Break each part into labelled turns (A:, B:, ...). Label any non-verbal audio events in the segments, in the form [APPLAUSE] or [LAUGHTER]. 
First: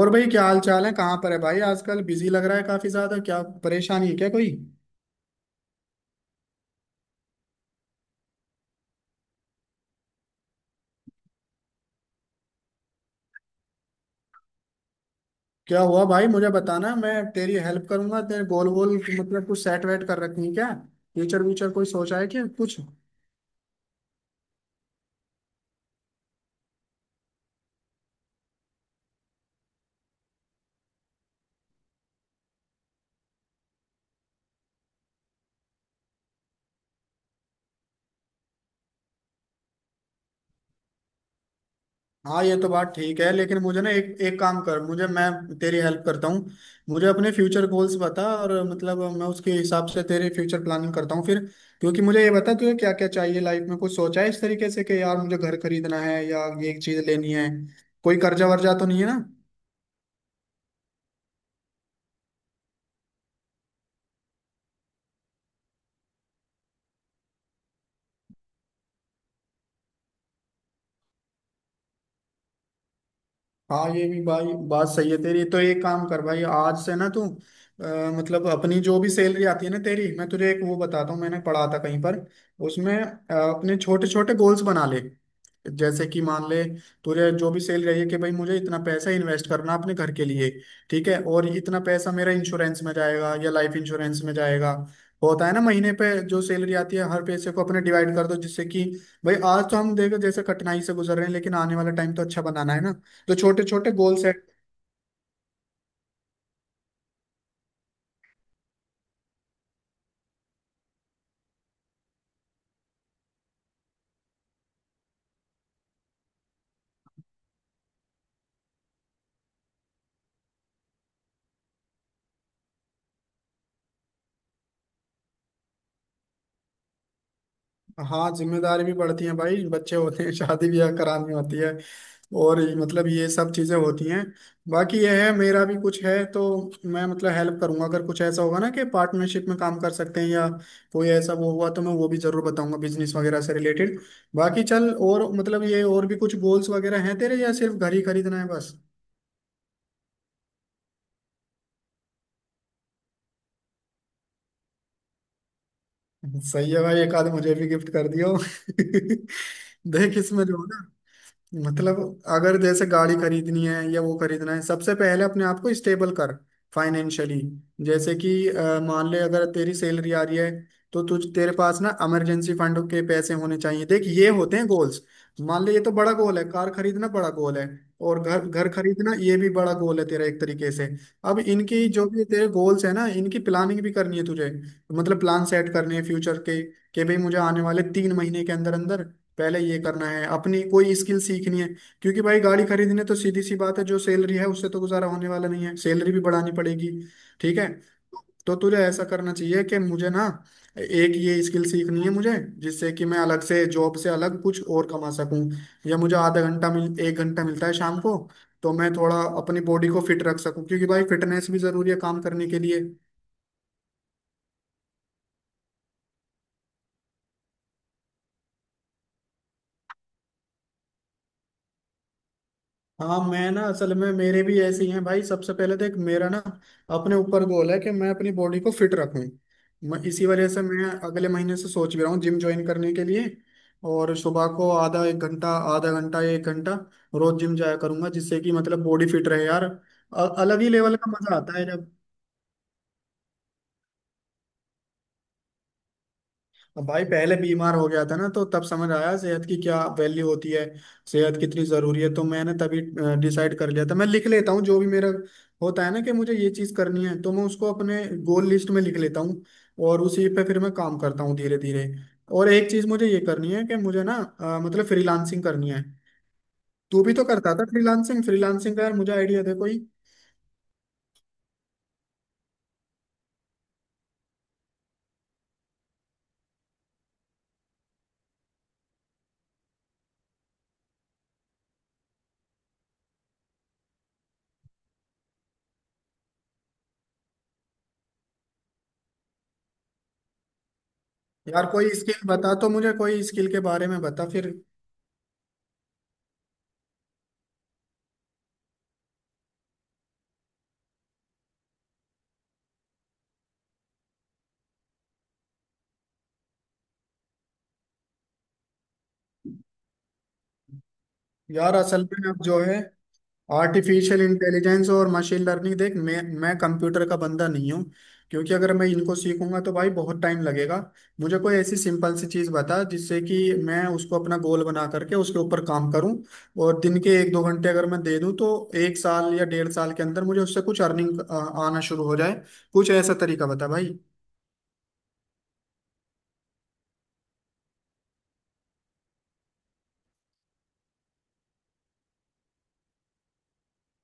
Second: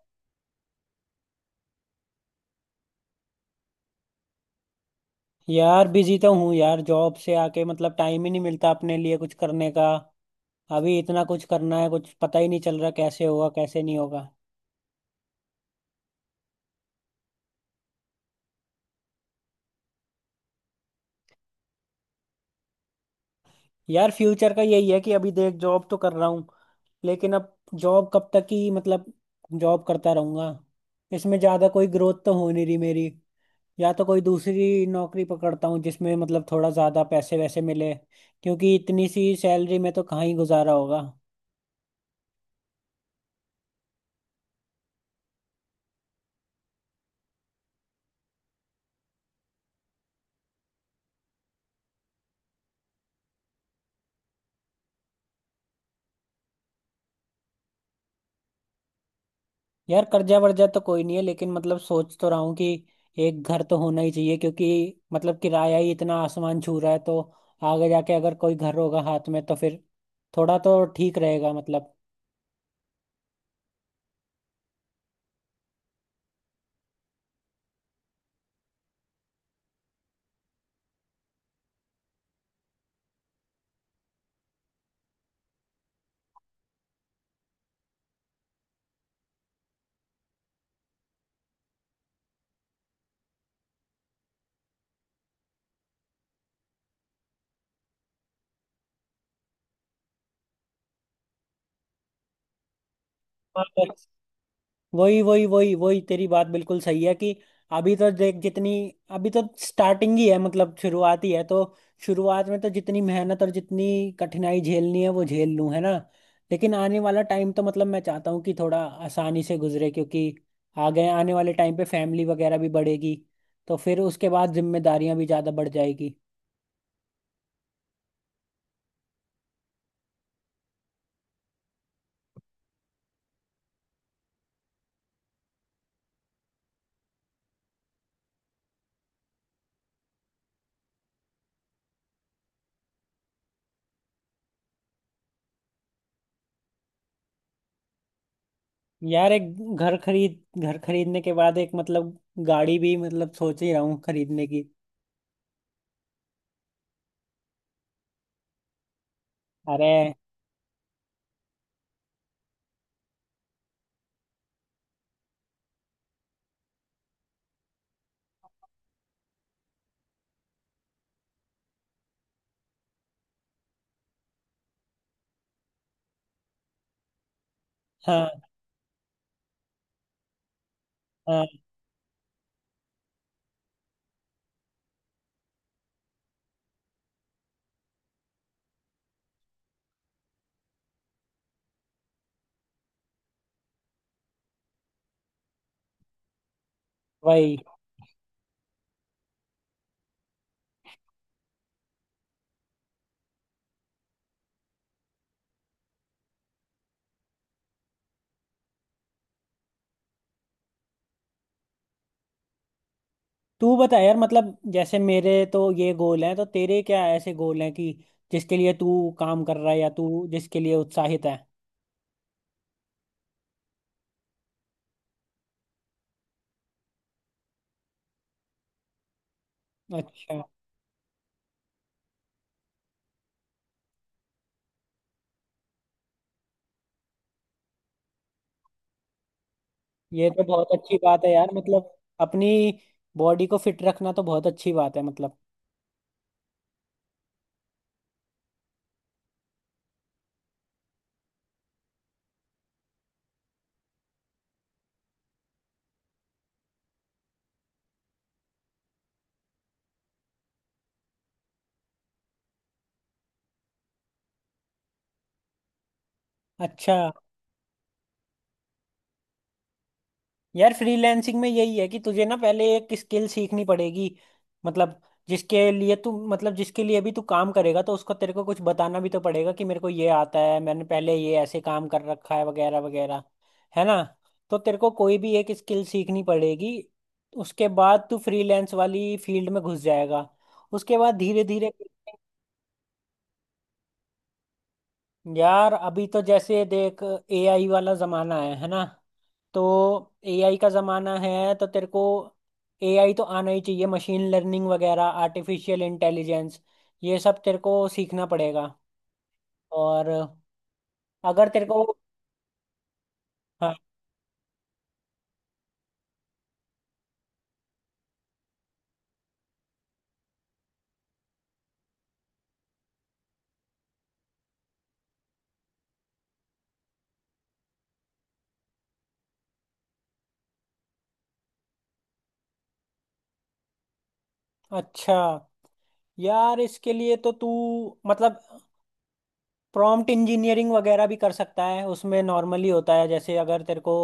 A: और भाई क्या हाल चाल है। कहाँ पर है भाई। आजकल बिजी लग रहा है काफी ज्यादा। क्या परेशानी है क्या कोई?
B: यार बिजी तो हूँ यार जॉब से आके मतलब टाइम ही नहीं मिलता अपने लिए कुछ करने का। अभी इतना कुछ करना है, कुछ पता ही नहीं चल रहा कैसे होगा कैसे नहीं होगा।
A: क्या हुआ भाई मुझे बताना, मैं तेरी हेल्प करूंगा। तेरे गोल गोल मतलब कुछ सेट वेट कर रखी है क्या? फ्यूचर व्यूचर कोई सोचा है क्या कुछ?
B: यार फ्यूचर का यही है कि अभी देख जॉब तो कर रहा हूँ, लेकिन अब जॉब कब तक ही, मतलब जॉब करता रहूंगा। इसमें ज़्यादा कोई ग्रोथ तो हो नहीं रही मेरी। या तो कोई दूसरी नौकरी पकड़ता हूँ जिसमें मतलब थोड़ा ज़्यादा पैसे वैसे मिले, क्योंकि इतनी सी सैलरी में तो कहाँ ही गुजारा होगा।
A: हाँ ये तो बात ठीक है, लेकिन मुझे ना एक एक काम कर। मुझे मैं तेरी हेल्प करता हूँ। मुझे अपने फ्यूचर गोल्स बता और मतलब मैं उसके हिसाब से तेरे फ्यूचर प्लानिंग करता हूँ फिर। क्योंकि मुझे ये बता तुझे क्या क्या चाहिए लाइफ में। कुछ सोचा है इस तरीके से कि यार मुझे घर खरीदना है या ये चीज लेनी है? कोई कर्जा वर्जा तो नहीं है ना?
B: यार कर्जा वर्जा तो कोई नहीं है, लेकिन मतलब सोच तो रहा हूँ कि एक घर तो होना ही चाहिए, क्योंकि मतलब किराया ही इतना आसमान छू रहा है। तो आगे जाके अगर कोई घर होगा हाथ में तो फिर थोड़ा तो ठीक रहेगा मतलब।
A: हाँ ये भी भाई बात सही है तेरी। तो एक काम कर भाई, आज से ना तू मतलब अपनी जो भी सैलरी आती है ना तेरी, मैं तुझे एक वो बताता हूँ, मैंने पढ़ा था कहीं पर। उसमें अपने छोटे छोटे गोल्स बना ले। जैसे कि मान ले, तुझे जो भी सेल रही है कि भाई मुझे इतना पैसा इन्वेस्ट करना अपने घर के लिए। ठीक है, और इतना पैसा मेरा इंश्योरेंस में जाएगा या लाइफ इंश्योरेंस में जाएगा। होता है ना, महीने पे जो सैलरी आती है हर पैसे को अपने डिवाइड कर दो, जिससे कि भाई आज तो हम देखो जैसे कठिनाई से गुजर रहे हैं, लेकिन आने वाला टाइम तो अच्छा बनाना है ना। तो
B: हाँ,
A: छोटे छोटे गोल सेट।
B: वही वही वही वही तेरी बात बिल्कुल सही है कि अभी तो देख जितनी, अभी तो स्टार्टिंग ही है, मतलब शुरुआत ही है। तो शुरुआत में तो जितनी मेहनत और जितनी कठिनाई झेलनी है वो झेल लूं, है ना। लेकिन आने वाला टाइम तो मतलब मैं चाहता हूँ कि थोड़ा आसानी से गुजरे, क्योंकि आगे आने वाले टाइम पे फैमिली वगैरह भी बढ़ेगी, तो फिर उसके बाद जिम्मेदारियां भी ज़्यादा बढ़ जाएगी।
A: हाँ जिम्मेदारी भी बढ़ती है भाई, बच्चे होते हैं, शादी ब्याह करानी होती है। और मतलब ये सब चीजें होती हैं। बाकी यह है, मेरा भी कुछ है तो मैं मतलब हेल्प करूंगा अगर कुछ ऐसा होगा ना कि पार्टनरशिप में काम कर सकते हैं या कोई ऐसा वो हुआ तो मैं वो भी जरूर बताऊंगा बिजनेस वगैरह से रिलेटेड। बाकी चल, और मतलब ये और भी कुछ गोल्स वगैरह हैं तेरे या सिर्फ घर ही खरीदना है बस?
B: यार एक घर खरीदने के बाद एक मतलब गाड़ी भी, मतलब सोच ही रहा हूँ खरीदने की।
A: सही है भाई, एक आध मुझे भी गिफ्ट कर दियो। [LAUGHS]
B: अरे!
A: देख इसमें जो है ना, मतलब अगर जैसे गाड़ी खरीदनी है या वो खरीदना है, सबसे पहले अपने आप को स्टेबल कर, फाइनेंशियली। जैसे कि मान ले अगर तेरी सैलरी आ रही है तो तुझ तेरे पास ना इमरजेंसी फंड के पैसे होने चाहिए। देख ये होते हैं गोल्स। मान ले, ये तो बड़ा गोल है, कार खरीदना बड़ा गोल है। और
B: हाँ,
A: घर घर खरीदना ये भी बड़ा गोल है तेरा एक तरीके से। अब
B: हाँ,
A: इनकी जो भी तेरे गोल्स है ना, इनकी प्लानिंग भी करनी है तुझे। मतलब प्लान सेट करने हैं फ्यूचर के कि भाई मुझे आने वाले 3 महीने के अंदर अंदर पहले ये करना है, अपनी कोई स्किल सीखनी है। क्योंकि भाई गाड़ी खरीदने तो सीधी सी बात है, जो सैलरी है उससे तो गुजारा होने वाला नहीं है, सैलरी भी बढ़ानी पड़ेगी।
B: वही।
A: ठीक है। तो तुझे ऐसा करना चाहिए कि मुझे ना एक ये स्किल सीखनी है मुझे, जिससे कि मैं अलग से जॉब से अलग कुछ और कमा सकूं। या मुझे आधा घंटा मिल एक घंटा मिलता है शाम को, तो मैं थोड़ा अपनी बॉडी को फिट रख सकूं, क्योंकि भाई फिटनेस भी जरूरी है काम करने के लिए।
B: तू बता यार, मतलब जैसे मेरे तो ये गोल हैं, तो तेरे क्या ऐसे गोल हैं कि जिसके लिए तू काम कर रहा है या तू जिसके लिए उत्साहित है।
A: हाँ मैं ना असल में मेरे भी ऐसे ही हैं भाई। सबसे पहले देख, मेरा ना अपने ऊपर गोल है कि मैं अपनी बॉडी को फिट रखूं। मैं इसी
B: अच्छा।
A: वजह से मैं अगले महीने से सोच भी रहा हूँ जिम ज्वाइन करने के लिए। और सुबह को आधा घंटा एक घंटा रोज जिम जाया करूंगा, जिससे कि मतलब बॉडी फिट रहे। यार
B: ये तो
A: अलग
B: बहुत
A: ही
B: अच्छी
A: लेवल का
B: बात है
A: मजा
B: यार,
A: आता है जब।
B: मतलब अपनी बॉडी को फिट रखना तो बहुत अच्छी बात है मतलब।
A: अब भाई पहले बीमार हो गया था ना तो तब समझ आया सेहत की क्या वैल्यू होती है, सेहत कितनी जरूरी है। तो मैंने तभी डिसाइड कर लिया था, मैं लिख लेता हूँ जो भी मेरा होता है ना कि मुझे ये चीज करनी है तो मैं उसको अपने गोल लिस्ट में लिख लेता हूँ, और उसी पे फिर मैं काम करता हूँ धीरे धीरे। और एक चीज मुझे ये करनी है कि मुझे ना मतलब फ्रीलांसिंग करनी है।
B: अच्छा।
A: तू भी तो करता था फ्रीलांसिंग। फ्रीलांसिंग का यार मुझे आइडिया दे कोई।
B: यार फ्रीलैंसिंग में यही है कि तुझे ना पहले एक स्किल सीखनी पड़ेगी। मतलब जिसके लिए तू, मतलब जिसके लिए भी तू काम करेगा तो उसको तेरे को कुछ बताना भी तो पड़ेगा कि मेरे को ये आता है, मैंने पहले ये ऐसे काम कर रखा है वगैरह वगैरह, है ना। तो तेरे को कोई भी एक स्किल सीखनी पड़ेगी। उसके बाद तू फ्रीलैंस वाली फील्ड में घुस जाएगा, उसके बाद धीरे
A: यार
B: धीरे।
A: कोई स्किल बता तो, मुझे कोई स्किल के बारे में बता फिर।
B: यार अभी तो जैसे देख, एआई वाला जमाना है ना। तो एआई का जमाना है तो तेरे को एआई तो आना ही चाहिए, मशीन लर्निंग वगैरह, आर्टिफिशियल इंटेलिजेंस, ये सब तेरे को सीखना पड़ेगा। और अगर तेरे
A: यार
B: को।
A: असल में अब जो है,
B: हाँ।
A: आर्टिफिशियल इंटेलिजेंस और मशीन लर्निंग, देख मैं कंप्यूटर का बंदा नहीं हूँ। क्योंकि अगर मैं इनको सीखूंगा तो भाई बहुत टाइम लगेगा। मुझे कोई ऐसी सिंपल सी चीज़ बता, जिससे कि मैं उसको अपना गोल बना करके उसके ऊपर काम करूँ। और दिन के एक दो घंटे अगर मैं दे दूँ तो एक साल या डेढ़ साल के अंदर मुझे उससे कुछ अर्निंग आना शुरू हो जाए। कुछ ऐसा तरीका बता भाई।
B: अच्छा। यार इसके लिए तो तू मतलब प्रॉम्प्ट इंजीनियरिंग वगैरह भी कर सकता है। उसमें नॉर्मली होता है, जैसे अगर तेरे को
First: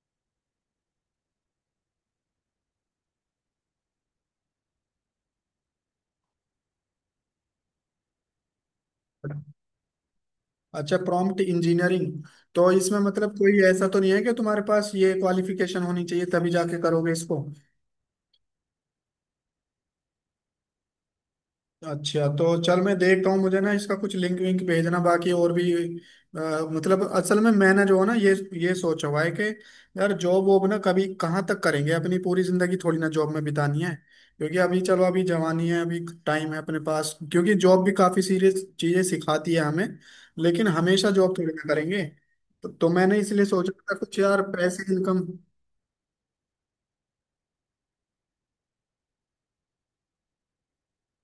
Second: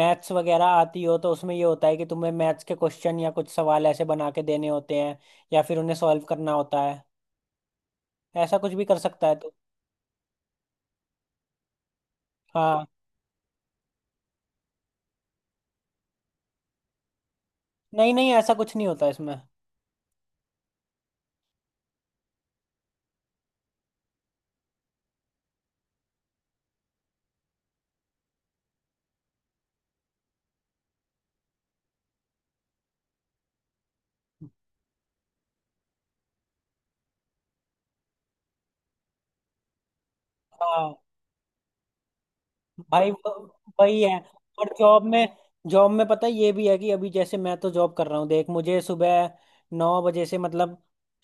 B: मैथ्स वगैरह आती हो, तो उसमें ये होता है कि तुम्हें मैथ्स के क्वेश्चन या कुछ सवाल ऐसे बना के देने होते हैं, या फिर उन्हें सॉल्व करना होता है। ऐसा कुछ भी कर सकता है तू।
A: अच्छा, प्रॉम्प्ट इंजीनियरिंग। तो
B: हाँ।
A: इसमें मतलब कोई ऐसा तो नहीं है कि तुम्हारे पास ये क्वालिफिकेशन होनी चाहिए तभी जाके करोगे इसको?
B: नहीं नहीं, ऐसा कुछ नहीं होता इसमें।
A: अच्छा, तो चल मैं देखता हूँ, मुझे ना इसका कुछ लिंक विंक भेजना। बाकी और भी अ, मतलब असल में मैंने जो है ना ये सोचा हुआ है कि यार जॉब वॉब ना कभी कहाँ तक करेंगे, अपनी पूरी जिंदगी थोड़ी ना जॉब में बितानी है। क्योंकि अभी चलो अभी जवानी है, अभी टाइम है अपने पास, क्योंकि जॉब भी काफी सीरियस चीजें सिखाती है हमें। लेकिन
B: हाँ
A: हमेशा जॉब थोड़ी ना करेंगे। तो
B: भाई,
A: मैंने इसलिए सोचा था
B: वही है।
A: कुछ यार
B: और
A: पैसे
B: जॉब
A: इनकम।
B: में जॉब में पता है ये भी है कि अभी जैसे मैं तो जॉब कर रहा हूँ। देख मुझे सुबह 9 बजे से मतलब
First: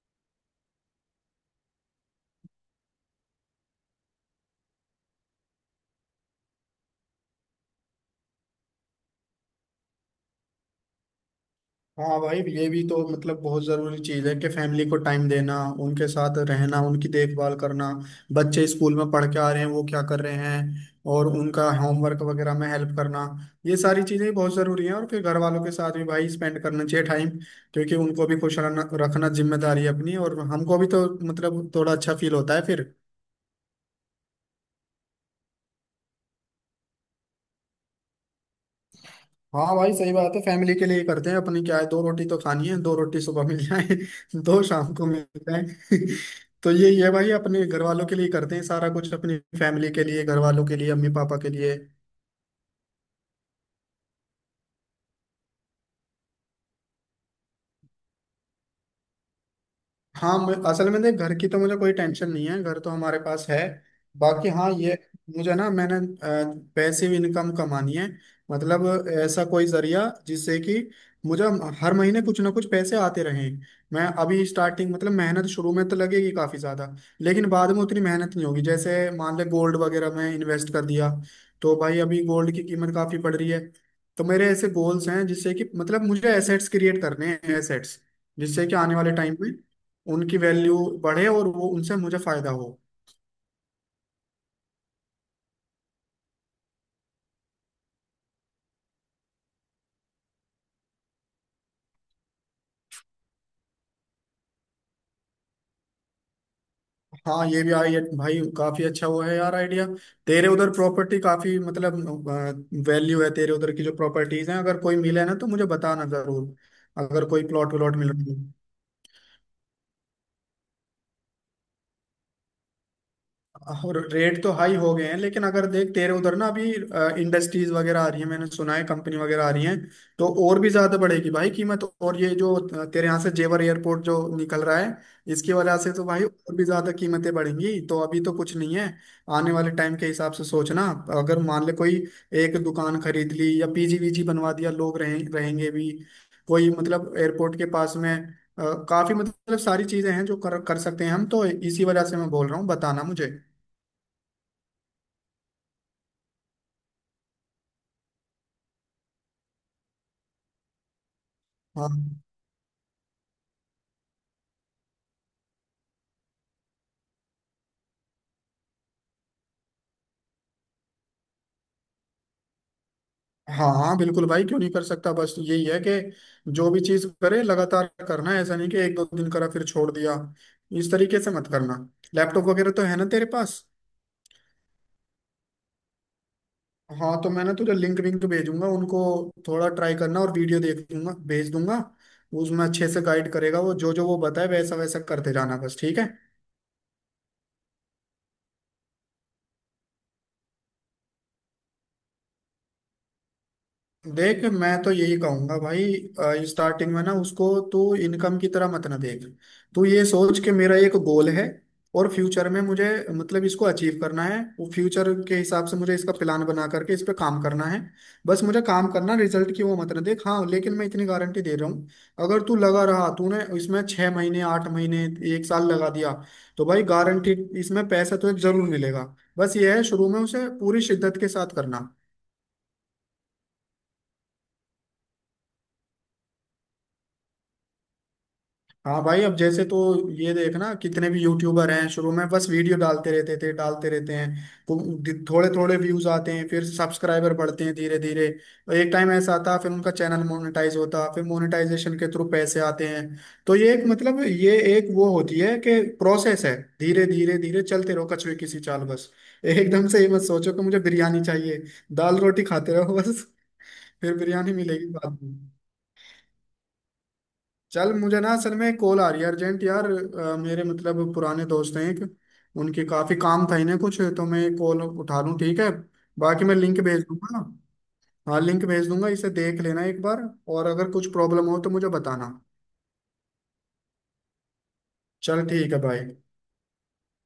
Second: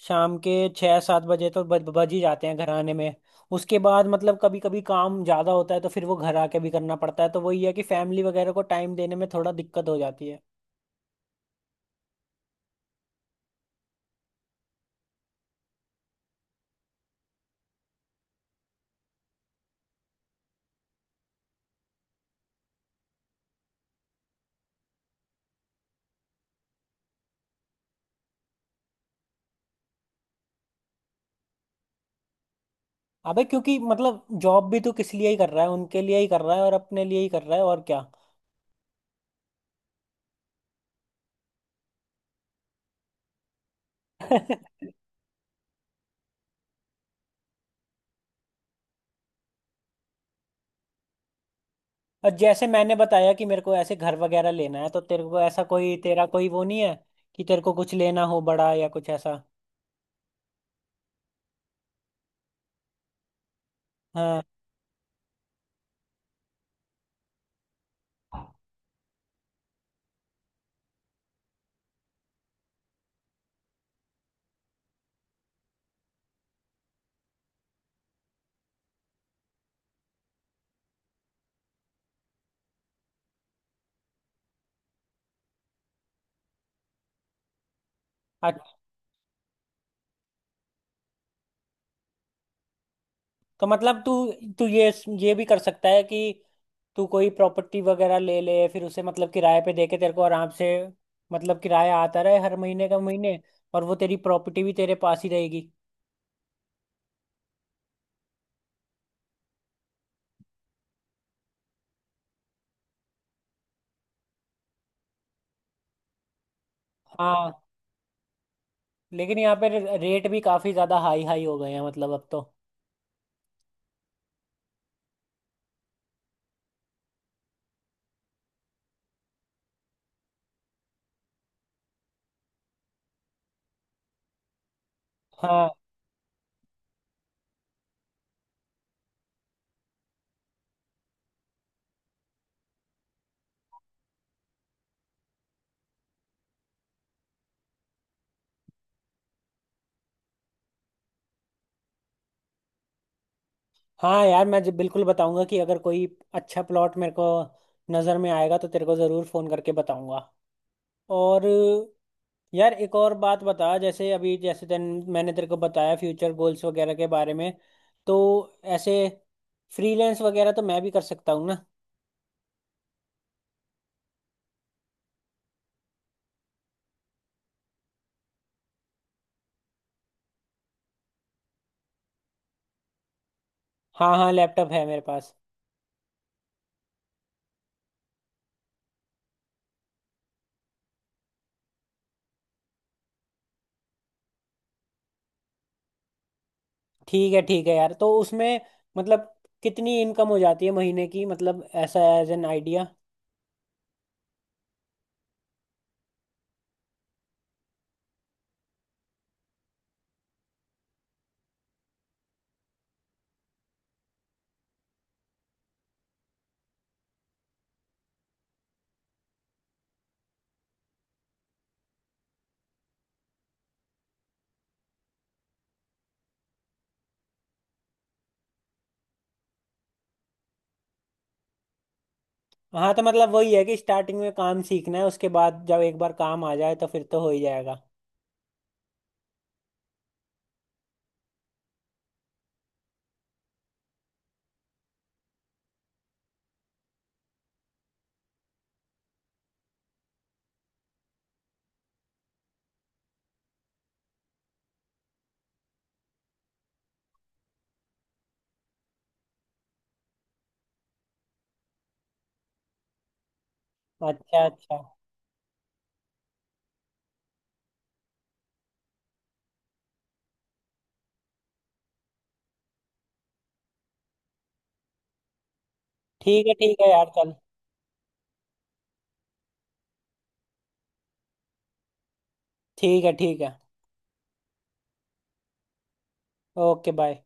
B: शाम के 6-7 बजे तो बज बज ही जाते हैं घर आने में। उसके बाद मतलब कभी कभी काम ज़्यादा होता है तो फिर वो घर आके भी करना पड़ता है, तो वही है कि फैमिली वगैरह को टाइम देने में थोड़ा दिक्कत हो जाती है।
A: हाँ भाई ये भी तो मतलब बहुत ज़रूरी चीज़ है कि फैमिली को टाइम देना, उनके साथ रहना, उनकी देखभाल करना। बच्चे स्कूल में पढ़ के आ रहे हैं वो क्या कर रहे हैं, और उनका होमवर्क वगैरह में हेल्प करना। ये सारी चीज़ें बहुत ज़रूरी हैं। और फिर घर वालों के साथ भी भाई स्पेंड करना चाहिए टाइम, क्योंकि उनको भी खुश रहना रखना जिम्मेदारी है अपनी, और हमको भी तो मतलब थोड़ा अच्छा फील होता है फिर।
B: अबे, क्योंकि मतलब जॉब भी तू किस लिए ही कर रहा है? उनके लिए ही कर रहा है, और अपने लिए ही कर रहा है, और क्या।
A: हाँ भाई सही बात है, फैमिली के लिए ही करते हैं अपनी। क्या है, दो रोटी तो खानी है, दो रोटी सुबह मिल जाए [LAUGHS] दो
B: [LAUGHS]
A: शाम को मिल जाए। [LAUGHS] तो ये भाई अपने घर वालों के लिए ही करते हैं सारा कुछ, अपनी फैमिली के लिए, घर वालों के लिए, अम्मी पापा के लिए।
B: और जैसे मैंने बताया कि मेरे को ऐसे घर वगैरह लेना है, तो तेरे को ऐसा कोई, तेरा कोई वो नहीं है कि तेरे को कुछ लेना हो बड़ा या कुछ ऐसा।
A: हाँ असल में देख घर की तो मुझे कोई टेंशन नहीं है, घर तो हमारे पास है।
B: हाँ।
A: बाकी हाँ ये, मुझे ना मैंने पैसिव इनकम कमानी है। मतलब ऐसा कोई जरिया जिससे कि मुझे हर महीने कुछ ना कुछ पैसे आते रहें। मैं अभी स्टार्टिंग मतलब मेहनत शुरू में तो लगेगी काफी ज्यादा, लेकिन बाद में उतनी मेहनत नहीं होगी। जैसे मान ले गोल्ड वगैरह में इन्वेस्ट कर दिया, तो भाई अभी गोल्ड की कीमत काफी बढ़ रही है। तो मेरे ऐसे गोल्स हैं जिससे कि मतलब मुझे एसेट्स क्रिएट करने हैं, एसेट्स, जिससे कि
B: अच्छा,
A: आने वाले टाइम में उनकी वैल्यू बढ़े और वो उनसे मुझे फायदा हो।
B: तो मतलब तू तू ये भी कर सकता है कि तू कोई प्रॉपर्टी वगैरह ले ले, फिर उसे मतलब किराए पे दे के तेरे को आराम से मतलब किराया आता रहे हर महीने का महीने। और वो तेरी प्रॉपर्टी भी तेरे पास ही रहेगी।
A: हाँ ये भी आई भाई काफी अच्छा वो है यार आइडिया। तेरे उधर प्रॉपर्टी काफी मतलब वैल्यू है, तेरे उधर की जो प्रॉपर्टीज हैं, अगर कोई मिले ना तो मुझे बताना जरूर, अगर कोई
B: हाँ
A: प्लॉट व्लॉट मिल रहा है।
B: लेकिन यहाँ पे रेट भी काफी ज्यादा हाई हाई हो गए हैं मतलब अब तो।
A: और रेट तो हाई हो गए हैं, लेकिन अगर देख तेरे उधर ना अभी इंडस्ट्रीज वगैरह आ रही है, मैंने सुना है कंपनी वगैरह आ रही है। तो और भी ज्यादा बढ़ेगी भाई कीमत। और ये जो तेरे यहाँ से जेवर एयरपोर्ट जो निकल रहा है, इसकी
B: हाँ,
A: वजह से तो भाई और भी ज्यादा कीमतें बढ़ेंगी। तो अभी तो कुछ नहीं है, आने वाले टाइम के हिसाब से सोचना। अगर मान ले कोई एक दुकान खरीद ली, या पीजी वीजी बनवा दिया, लोग रहें रहेंगे भी, कोई मतलब एयरपोर्ट के पास में। काफी मतलब सारी चीजें हैं जो कर कर सकते हैं हम, तो इसी वजह से मैं बोल रहा हूँ बताना मुझे।
B: हाँ। यार मैं जब बिल्कुल बताऊंगा कि अगर कोई अच्छा प्लॉट मेरे को नज़र में आएगा तो तेरे को ज़रूर फ़ोन करके बताऊंगा। और
A: हाँ
B: यार एक और बात बता, जैसे अभी जैसे तेन मैंने तेरे को बताया फ्यूचर गोल्स वगैरह के बारे में। तो ऐसे फ्रीलांस वगैरह तो मैं भी कर सकता हूँ ना।
A: हाँ हाँ, बिल्कुल भाई क्यों नहीं कर सकता। बस यही है कि जो भी चीज करे लगातार करना है, ऐसा नहीं कि एक दो दिन करा फिर छोड़ दिया। इस तरीके से मत करना। लैपटॉप वगैरह तो है ना तेरे पास?
B: हाँ, हाँ, लैपटॉप है मेरे पास।
A: हाँ तो मैं ना तुझे लिंक विंक भेजूंगा उनको। थोड़ा ट्राई करना, और वीडियो देख दूंगा भेज दूंगा, उसमें अच्छे से गाइड करेगा वो, जो जो वो बताए वैसा वैसा करते जाना बस। ठीक है।
B: ठीक है, ठीक है यार। तो उसमें मतलब कितनी इनकम हो जाती है महीने की, मतलब ऐसा एज एन आइडिया।
A: देख मैं तो यही कहूंगा भाई, स्टार्टिंग में ना उसको तू इनकम की तरह मत ना देख। तू ये सोच के मेरा एक गोल है, और फ्यूचर में मुझे मतलब इसको अचीव करना है, वो फ्यूचर के हिसाब से मुझे इसका प्लान बना करके इस पे काम करना है। बस मुझे काम करना, रिजल्ट की वो मत ना देख। हाँ लेकिन मैं इतनी गारंटी दे रहा हूँ, अगर तू लगा रहा, तूने इसमें 6 महीने 8 महीने 1 साल लगा दिया तो भाई गारंटी, इसमें पैसा तो जरूर मिलेगा। बस ये है शुरू में उसे पूरी शिद्दत के साथ करना।
B: हाँ तो मतलब वही है कि स्टार्टिंग में काम सीखना है, उसके बाद जब एक बार काम आ जाए तो फिर तो हो ही जाएगा।
A: हाँ भाई अब जैसे तो ये देखना कितने भी यूट्यूबर हैं शुरू में बस वीडियो डालते रहते हैं, तो थोड़े थोड़े व्यूज आते हैं, फिर सब्सक्राइबर बढ़ते हैं धीरे धीरे। और एक टाइम ऐसा आता फिर उनका चैनल मोनेटाइज होता, फिर मोनेटाइजेशन के थ्रू पैसे आते हैं। तो ये एक मतलब ये एक वो होती है कि प्रोसेस है, धीरे धीरे धीरे चलते रहो कछुए की सी चाल बस। एकदम से ये मत सोचो कि मुझे बिरयानी चाहिए, दाल रोटी खाते रहो बस, फिर
B: अच्छा,
A: बिरयानी
B: अच्छा।
A: मिलेगी बाद में। चल मुझे ना असल में कॉल आ रही है अर्जेंट यार। मेरे मतलब पुराने दोस्त हैं एक, उनके काफी काम था इन्हें कुछ, तो मैं कॉल उठा लूँ ठीक है? बाकी
B: ठीक है,
A: मैं
B: ठीक
A: लिंक
B: है
A: भेज
B: यार चल।
A: दूंगा। हाँ लिंक भेज दूंगा, इसे देख लेना एक बार, और अगर कुछ प्रॉब्लम हो तो मुझे बताना।
B: ठीक है, ठीक है।
A: चल ठीक है भाई।
B: Okay bye.